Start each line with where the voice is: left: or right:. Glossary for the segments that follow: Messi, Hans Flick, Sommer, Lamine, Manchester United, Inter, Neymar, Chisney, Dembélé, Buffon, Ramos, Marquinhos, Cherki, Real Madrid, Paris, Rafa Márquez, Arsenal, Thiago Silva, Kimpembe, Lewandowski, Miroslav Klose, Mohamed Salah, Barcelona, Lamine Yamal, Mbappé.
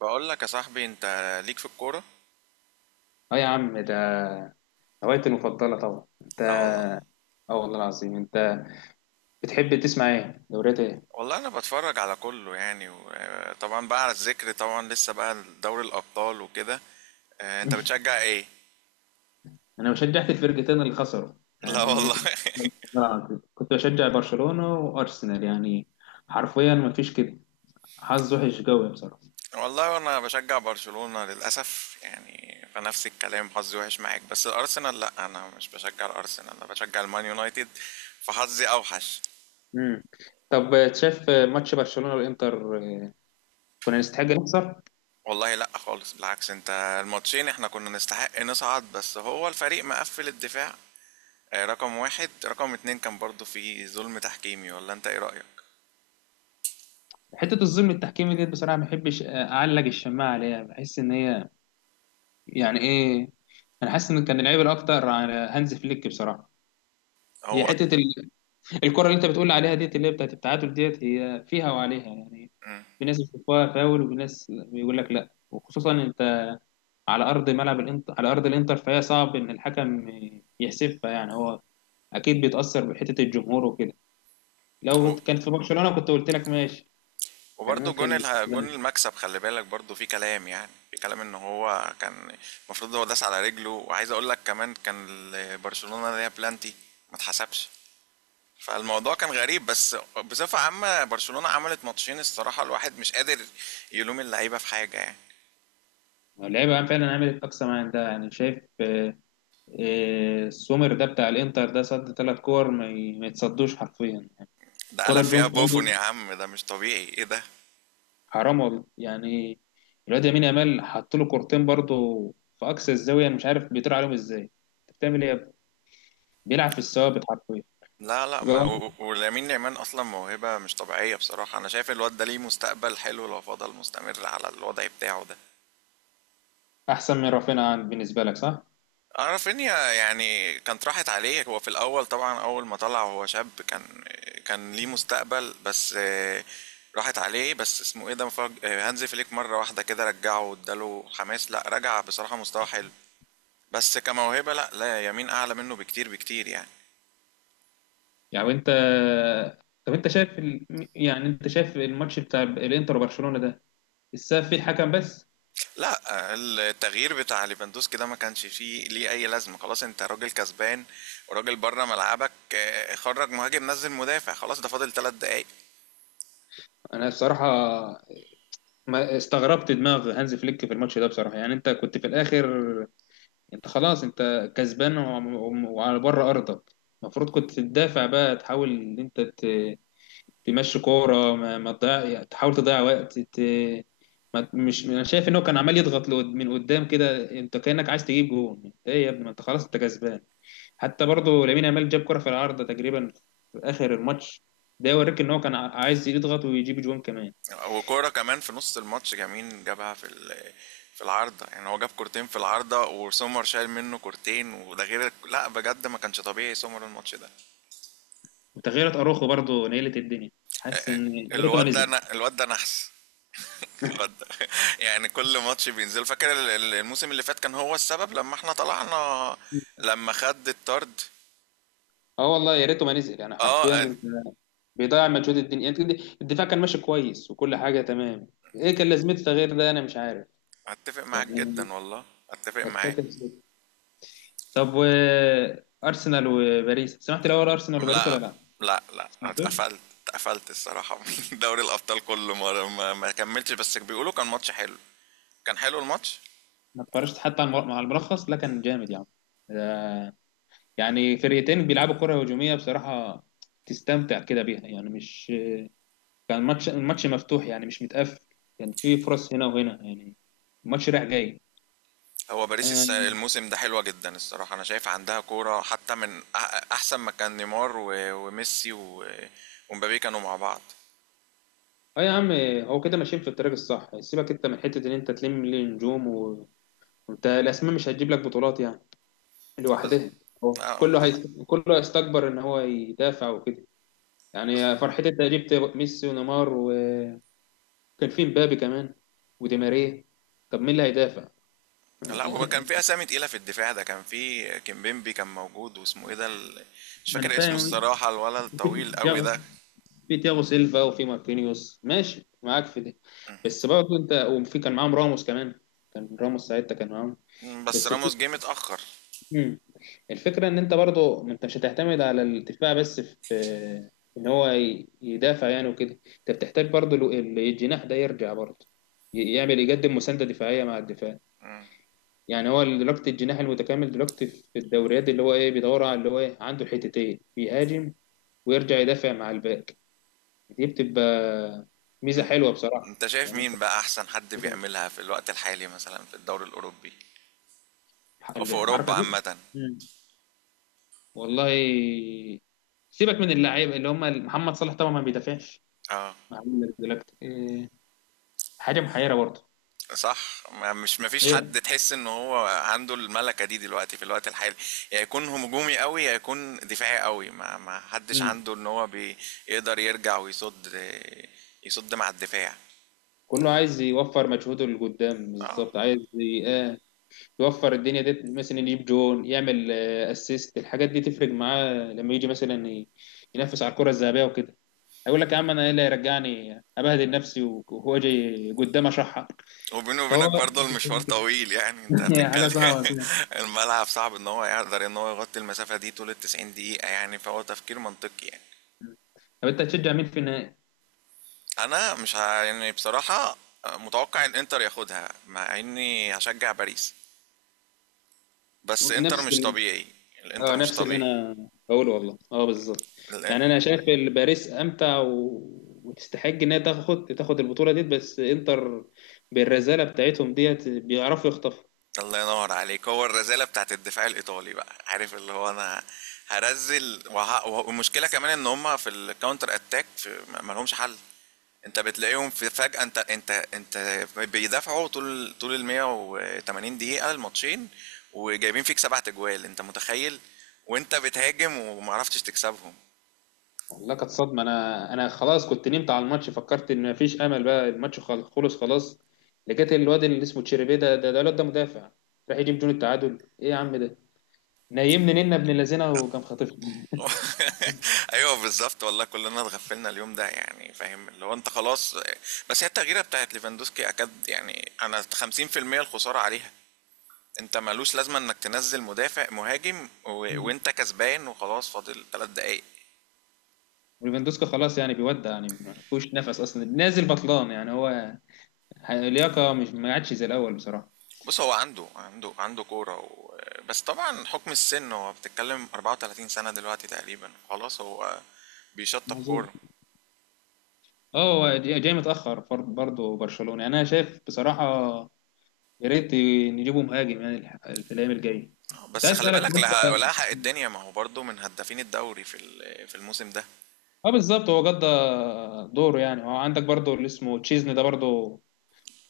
right: بقول لك يا صاحبي، انت ليك في الكوره.
left: اه يا عم، ده هوايتي المفضلة طبعا. انت
right: لا والله.
left: اه والله العظيم. انت بتحب تسمع ايه؟ دوريات ايه؟
right: والله انا بتفرج على كله يعني طبعا بقى على الذكر، طبعا لسه بقى دوري الابطال وكده. انت بتشجع ايه؟
left: انا شجعت الفرقتين اللي خسروا
right: لا
left: يعني،
right: والله.
left: كنت والله العظيم كنت بشجع برشلونة وارسنال يعني، حرفيا ما فيش كده. حظ وحش قوي بصراحة.
right: والله انا بشجع برشلونة للاسف يعني، فنفس الكلام حظي وحش معاك، بس الارسنال لا، انا مش بشجع الارسنال، انا بشجع المان يونايتد، فحظي اوحش.
left: امم طب شايف ماتش برشلونة والانتر؟ اه، كنا نستحق نخسر.
right: والله لا خالص، بالعكس انت، الماتشين احنا كنا نستحق نصعد، بس هو الفريق مقفل الدفاع. رقم واحد رقم اتنين كان برضو في ظلم تحكيمي، ولا انت ايه رأيك؟
left: حتة الظلم التحكيمي دي بصراحة ما بحبش اعلق الشماعة عليها، بحس ان هي يعني ايه، انا حاسس ان كان العيب الاكتر على هانز فليك بصراحة. هي
right: هو
left: حته الكره اللي انت بتقول عليها ديت، اللي هي بتاعت التعادل، ديت هي فيها وعليها يعني. في ناس بتشوفها فاول وفي ناس بيقول لك لا، وخصوصا انت على ارض ملعب الانتر، على ارض الانتر، فهي صعب ان الحكم يحسبها يعني. هو اكيد بيتاثر بحته الجمهور وكده. لو
right: و-
left: كانت في برشلونه كنت قلت لك ماشي، كان
right: وبرضو جون
left: ممكن
right: جون
left: يتحسبها.
right: المكسب، خلي بالك برضو في كلام، يعني في كلام ان هو كان المفروض هو داس على رجله. وعايز اقول لك كمان، كان برشلونة ليها بلانتي ما اتحسبش، فالموضوع كان غريب. بس بصفة عامة برشلونة عملت ماتشين، الصراحة الواحد مش قادر يلوم اللعيبة في حاجة يعني.
left: اللعيبه فعلا عملت اقصى ما عندها يعني، شايف؟ السومر ده بتاع الانتر ده صد 3 كور ما يتصدوش حرفيا يعني.
right: ده
left: كره
right: قلب
left: جون
right: فيها بوفون يا
left: فاضي،
right: عم، ده مش طبيعي، ايه ده؟
left: حرام والله يعني. الواد يمين يامال حط له كورتين برضه في اقصى الزاويه، انا مش عارف بيطير عليهم ازاي. انت بتعمل ايه يا ابني؟ بيلعب في الثوابت حرفيا.
right: لا لا،
left: يبقى
right: ما
left: هو
right: و- و- ولامين يامال اصلا موهبه مش طبيعيه بصراحه. انا شايف الواد ده ليه مستقبل حلو لو فضل مستمر على الوضع بتاعه ده.
left: احسن من رافينيا بالنسبه لك، صح؟
right: اعرف ان يعني كانت راحت عليه هو في الاول طبعا، اول ما طلع وهو شاب كان ليه مستقبل، بس راحت عليه، بس اسمه ايه ده هانز فليك مره واحده كده رجعه واداله حماس، لا رجع بصراحه مستوى حلو. بس كموهبه، لا لا، يمين اعلى منه بكتير بكتير يعني.
left: يعني انت، طب انت شايف ال... يعني انت شايف الماتش بتاع الانتر وبرشلونه ده السبب فيه الحكم بس؟
right: لا، التغيير بتاع ليفاندوسكي ده ما كانش فيه ليه اي لازمه. خلاص انت راجل كسبان وراجل بره ملعبك، خرج مهاجم، نزل مدافع. خلاص ده فاضل 3 دقايق.
left: انا بصراحه ما استغربت دماغ هانز فليك في الماتش ده بصراحه يعني. انت كنت في الاخر، انت خلاص انت كسبان وعلى بره ارضك، المفروض كنت تدافع بقى، تحاول ان انت تمشي كوره ما تضيع، يعني تحاول تضيع وقت ت... ما مش، انا شايف ان هو كان عمال يضغط من قدام كده. انت كانك عايز تجيب جون، انت ايه يا ابني؟ ما انت خلاص انت كسبان. حتى برضه لامين يامال جاب كره في العارضه تقريبا في اخر الماتش، ده يوريك ان هو كان عايز يضغط ويجيب جون كمان.
right: وكوره كمان في نص الماتش جميل جابها في في العارضه، يعني هو جاب كورتين في العارضه، وسومر شايل منه كورتين، وده غير لا بجد ما كانش طبيعي سومر الماتش ده.
left: وتغييرات اروخو برضه نيلت الدنيا، حاسس ان يا ريته ما نزل.
right: الواد ده نحس. الواد ده يعني كل ماتش بينزل، فاكر الموسم اللي فات كان هو السبب لما احنا طلعنا، لما خد الطرد.
left: اه والله، يا ريته ما نزل يعني حرفيا.
right: آه، أت
left: انت بيضيع مجهود الدنيا. انت الدفاع كان ماشي كويس وكل حاجه تمام، ايه كان لازمته تغيير ده؟ انا مش عارف
right: أتّفق معاك
left: يعني.
right: جدًا والله، أتّفق معاك.
left: تكتكل زي- طب، و ارسنال وباريس، سمعت الاول ارسنال وباريس ولا
right: لأ،
left: لا؟
right: لأ، لأ،
left: سمعتوش؟
right: اتقفلت. اتقفلت الصراحة من دوري الأبطال كلّه، ما كمّلتش، بس بيقولوا كان ماتش حلو. كان حلو الماتش؟
left: ما اتفرجت حتى على مع الملخص. لا كان جامد يعني، ده- يعني فرقتين بيلعبوا كره هجوميه بصراحه، تستمتع كده بيها يعني، مش كان ماتش الماتش مفتوح يعني مش متقفل، كان في فرص هنا وهنا يعني، الماتش رايح جاي.
right: هو باريس
left: آه،
right: الموسم ده حلوة جدًا الصراحة، أنا شايف عندها كورة حتّى من أحسن ما كان نيمار و وميسي و ومبابي كانوا مع بعض.
left: اه يا عم، هو كده ماشيين في الطريق الصح. سيبك انت من حته ان انت تلم لي نجوم وانت الاسماء مش هتجيب لك بطولات يعني
right: بالض
left: لوحدها. هو
right: آه،
left: كله
right: بالض
left: كله هيستكبر ان هو يدافع وكده
right: بالض
left: يعني. فرحتي انت جبت ميسي ونيمار، وكان في مبابي كمان ودي ماريا، طب مين اللي هيدافع؟
right: لا، هو كان في اسامي تقيله في الدفاع ده. كان في كيمبيمبي كان موجود، واسمه ايه ده مش
left: ما انا
right: فاكر اسمه
left: فاهم،
right: الصراحه، الولد
left: في
right: الطويل قوي
left: تياغو
right: ده.
left: في تياغو سيلفا وفي ماركينيوس ماشي معاك في دي، بس برضه انت، وفي كان معاهم راموس كمان، كان راموس ساعتها كان معاهم
right: بس
left: بس.
right: راموس جه متاخر.
left: مم. الفكرة إن أنت برضو، ما أنت مش هتعتمد على الدفاع بس في إن هو يدافع يعني وكده. أنت بتحتاج برضو الجناح ده يرجع برضو، يعمل، يقدم مساندة دفاعية مع الدفاع يعني. هو دلوقتي الجناح المتكامل دلوقتي في الدوريات، اللي هو إيه، بيدور على اللي هو إيه عنده الحتتين، بيهاجم ويرجع يدافع مع الباك. دي بتبقى ميزة حلوة بصراحة
right: انت شايف
left: يعني.
right: مين بقى احسن حد
left: أنت
right: بيعملها في الوقت الحالي، مثلا في الدوري الاوروبي او في اوروبا
left: الحركة دي.
right: عامه؟
left: مم. والله سيبك من اللعيبه اللي هم محمد صلاح، طبعا ما بيدافعش،
right: اه،
left: عامل دلوقتي إيه؟ حاجة محيرة برضه.
right: صح، ما مش مفيش
left: محيرة.
right: حد تحس ان هو عنده الملكه دي دلوقتي في الوقت الحالي، يا يكون هجومي قوي يا يكون دفاعي قوي، ما حدش
left: مم.
right: عنده ان هو بيقدر يرجع ويصد، يصد مع الدفاع.
left: كله عايز يوفر مجهوده لقدام
right: اه،
left: بالظبط، عايز يوفر الدنيا دي، مثلا يجيب جون، يعمل اسيست، الحاجات دي تفرق معاه لما يجي مثلا ينافس على الكرة الذهبية وكده. هيقول لك يا عم، انا ايه اللي هيرجعني ابهدل نفسي وهو جاي قدام اشحر؟
right: وبيني
left: فهو
right: وبينك برضه المشوار طويل يعني، انت
left: هي حاجة
right: هتتكلم
left: صعبة كده.
right: الملعب صعب ان هو يقدر ان هو يغطي المسافة دي طول التسعين دقيقة يعني، فهو تفكير منطقي يعني.
left: طب انت هتشجع مين في النهائي؟
right: انا مش يعني بصراحة متوقع ان انتر ياخدها، مع اني هشجع باريس، بس انتر
left: نفس،
right: مش طبيعي. الانتر
left: اه
right: مش
left: نفس اللي
right: طبيعي.
left: انا بقوله والله، اه بالظبط.
right: الانتر
left: يعني انا شايف باريس امتع و... وتستحق انها تاخد البطوله ديت، بس انتر بالرزاله بتاعتهم ديت بيعرفوا يخطفوا.
right: الله ينور عليك، هو الرذالة بتاعة الدفاع الإيطالي بقى، عارف اللي هو أنا هرزل والمشكلة كمان إن هما في الكاونتر أتاك ما لهمش حل. أنت بتلاقيهم في فجأة، أنت بيدافعوا طول ال 180 دقيقة الماتشين، وجايبين فيك 7 تجوال. أنت متخيل وأنت بتهاجم ومعرفتش تكسبهم؟
left: والله كانت صدمه، انا خلاص كنت نمت على الماتش، فكرت ان مفيش امل بقى، الماتش خلص خلاص، لقيت الواد اللي اسمه تشيربي ده، الواد ده مدافع، راح يجيب جون التعادل! ايه يا عم ده؟ نيمني نينا ابن اللذينه، وكان خاطفنا.
right: أيوه بالضبط والله، كلنا اتغفلنا اليوم ده، يعني فاهم اللي هو أنت خلاص. بس هي التغييرة بتاعت ليفاندوسكي أكاد يعني أنا 50% الخسارة عليها. أنت مالوش لازمة إنك تنزل مدافع مهاجم وأنت كسبان وخلاص فاضل 3 دقايق.
left: وليفاندوسكا خلاص يعني، بيودع يعني ما فيهوش نفس اصلا، نازل بطلان يعني. هو اللياقه مش ما عادش زي الاول بصراحه.
right: بص هو عنده كورة بس طبعا حكم السن، هو بتتكلم 34 سنة دلوقتي تقريبا، خلاص هو بيشطب
left: معذور.
right: كورة.
left: اه هو جاي متاخر برضه برشلونه يعني انا شايف بصراحه، يا ريت نجيبه مهاجم يعني في الايام الجايه. كنت
right: بس
left: عايز
right: خلي
left: اسالك،
right: بالك
left: وانت
right: لها حق الدنيا، ما هو برضه من هدافين الدوري في في الموسم ده.
left: اه بالظبط، هو قضى دوره يعني. هو عندك برضه اللي اسمه تشيزني ده برضه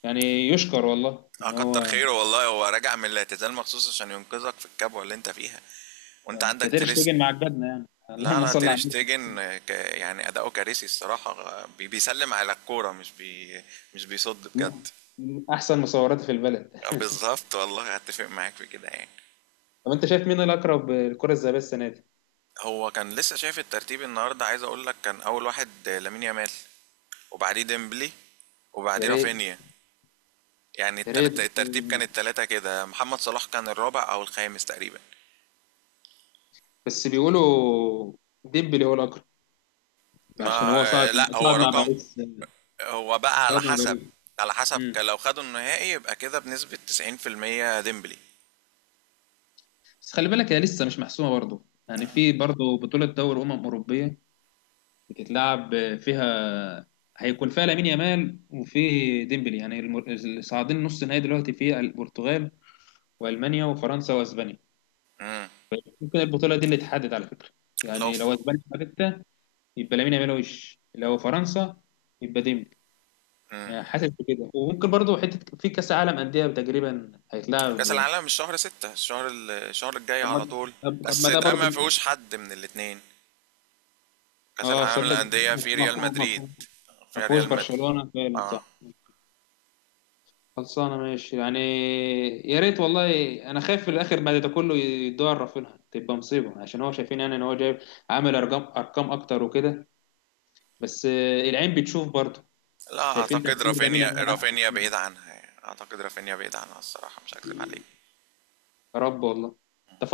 left: يعني يشكر والله
right: اه
left: ان
right: كتر
left: هو
right: خيره والله، هو راجع من الاعتزال مخصوص عشان ينقذك في الكبوة اللي انت فيها، وانت عندك
left: تقدر
right: تريس.
left: تيجي مع جدنا يعني
right: لا
left: اللهم
right: لا،
left: صل
right: تير
left: على النبي،
right: شتيجن، يعني اداؤه كارثي الصراحة، بيسلم على الكورة، مش بيصد بجد.
left: من احسن مصورات في البلد.
right: بالظبط والله، هتفق معاك في كده يعني.
left: طب انت شايف مين الاقرب الكره الذهبيه السنه دي؟
right: هو كان لسه شايف الترتيب النهاردة، عايز اقول لك كان اول واحد لامين يامال، وبعديه ديمبلي،
left: يا
right: وبعديه
left: ريت،
right: رافينيا. يعني
left: يا ريت.
right: الترتيب كان التلاتة كده، محمد صلاح كان الرابع او الخامس تقريبا.
left: بس بيقولوا ديمبلي هو الأقرب عشان
right: ما
left: هو صعد
right: لا هو
left: صعد مع
right: رقم.
left: باريس
right: هو بقى على
left: صعد مع
right: حسب،
left: باريس مم.
right: لو خدوا النهائي يبقى كده بنسبة 90% ديمبلي.
left: بس خلي بالك، هي لسه مش محسومة برضه، يعني في برضه بطولة دوري أمم أوروبية بتتلعب فيها، هيكون فيها لامين يامال وفي ديمبلي يعني، اللي صاعدين نص نهائي دلوقتي في البرتغال وألمانيا وفرنسا وأسبانيا. ممكن البطولة دي اللي تحدد على فكرة،
right: لو
left: يعني
right: في
left: لو أسبانيا خدتها يبقى لامين يامال، وش لو فرنسا يبقى ديمبلي. أنا حاسس بكده. وممكن برضو حته في كاس عالم انديه تقريبا
right: كأس
left: هيتلعب.
right: العالم، مش شهر ستة، الشهر الشهر الجاي
left: طب ما،
right: على طول، بس
left: ده
right: ده ما
left: برضو.
right: فيهوش حد من الاتنين. كأس
left: اه
right: العالم
left: صدق،
right: للأندية في ريال
left: مفهوم
right: مدريد،
left: مفهوم. ما
right: في
left: فيهوش
right: ريال مدريد.
left: برشلونه فعلا،
right: اه،
left: صح خلصانه ماشي يعني، يا ريت والله. انا خايف في الاخر بعد ده كله يدور رافينها تبقى مصيبه، عشان هو شايفين يعني ان هو جايب، عامل ارقام، ارقام اكتر وكده، بس العين بتشوف برضه.
right: لا
left: شايفين
right: اعتقد
left: تاثير لامين
right: رافينيا،
left: يامال احسن.
right: بعيد عنها يعني. اعتقد رافينيا بعيد عنها الصراحة، مش هكذب عليك.
left: يا رب والله.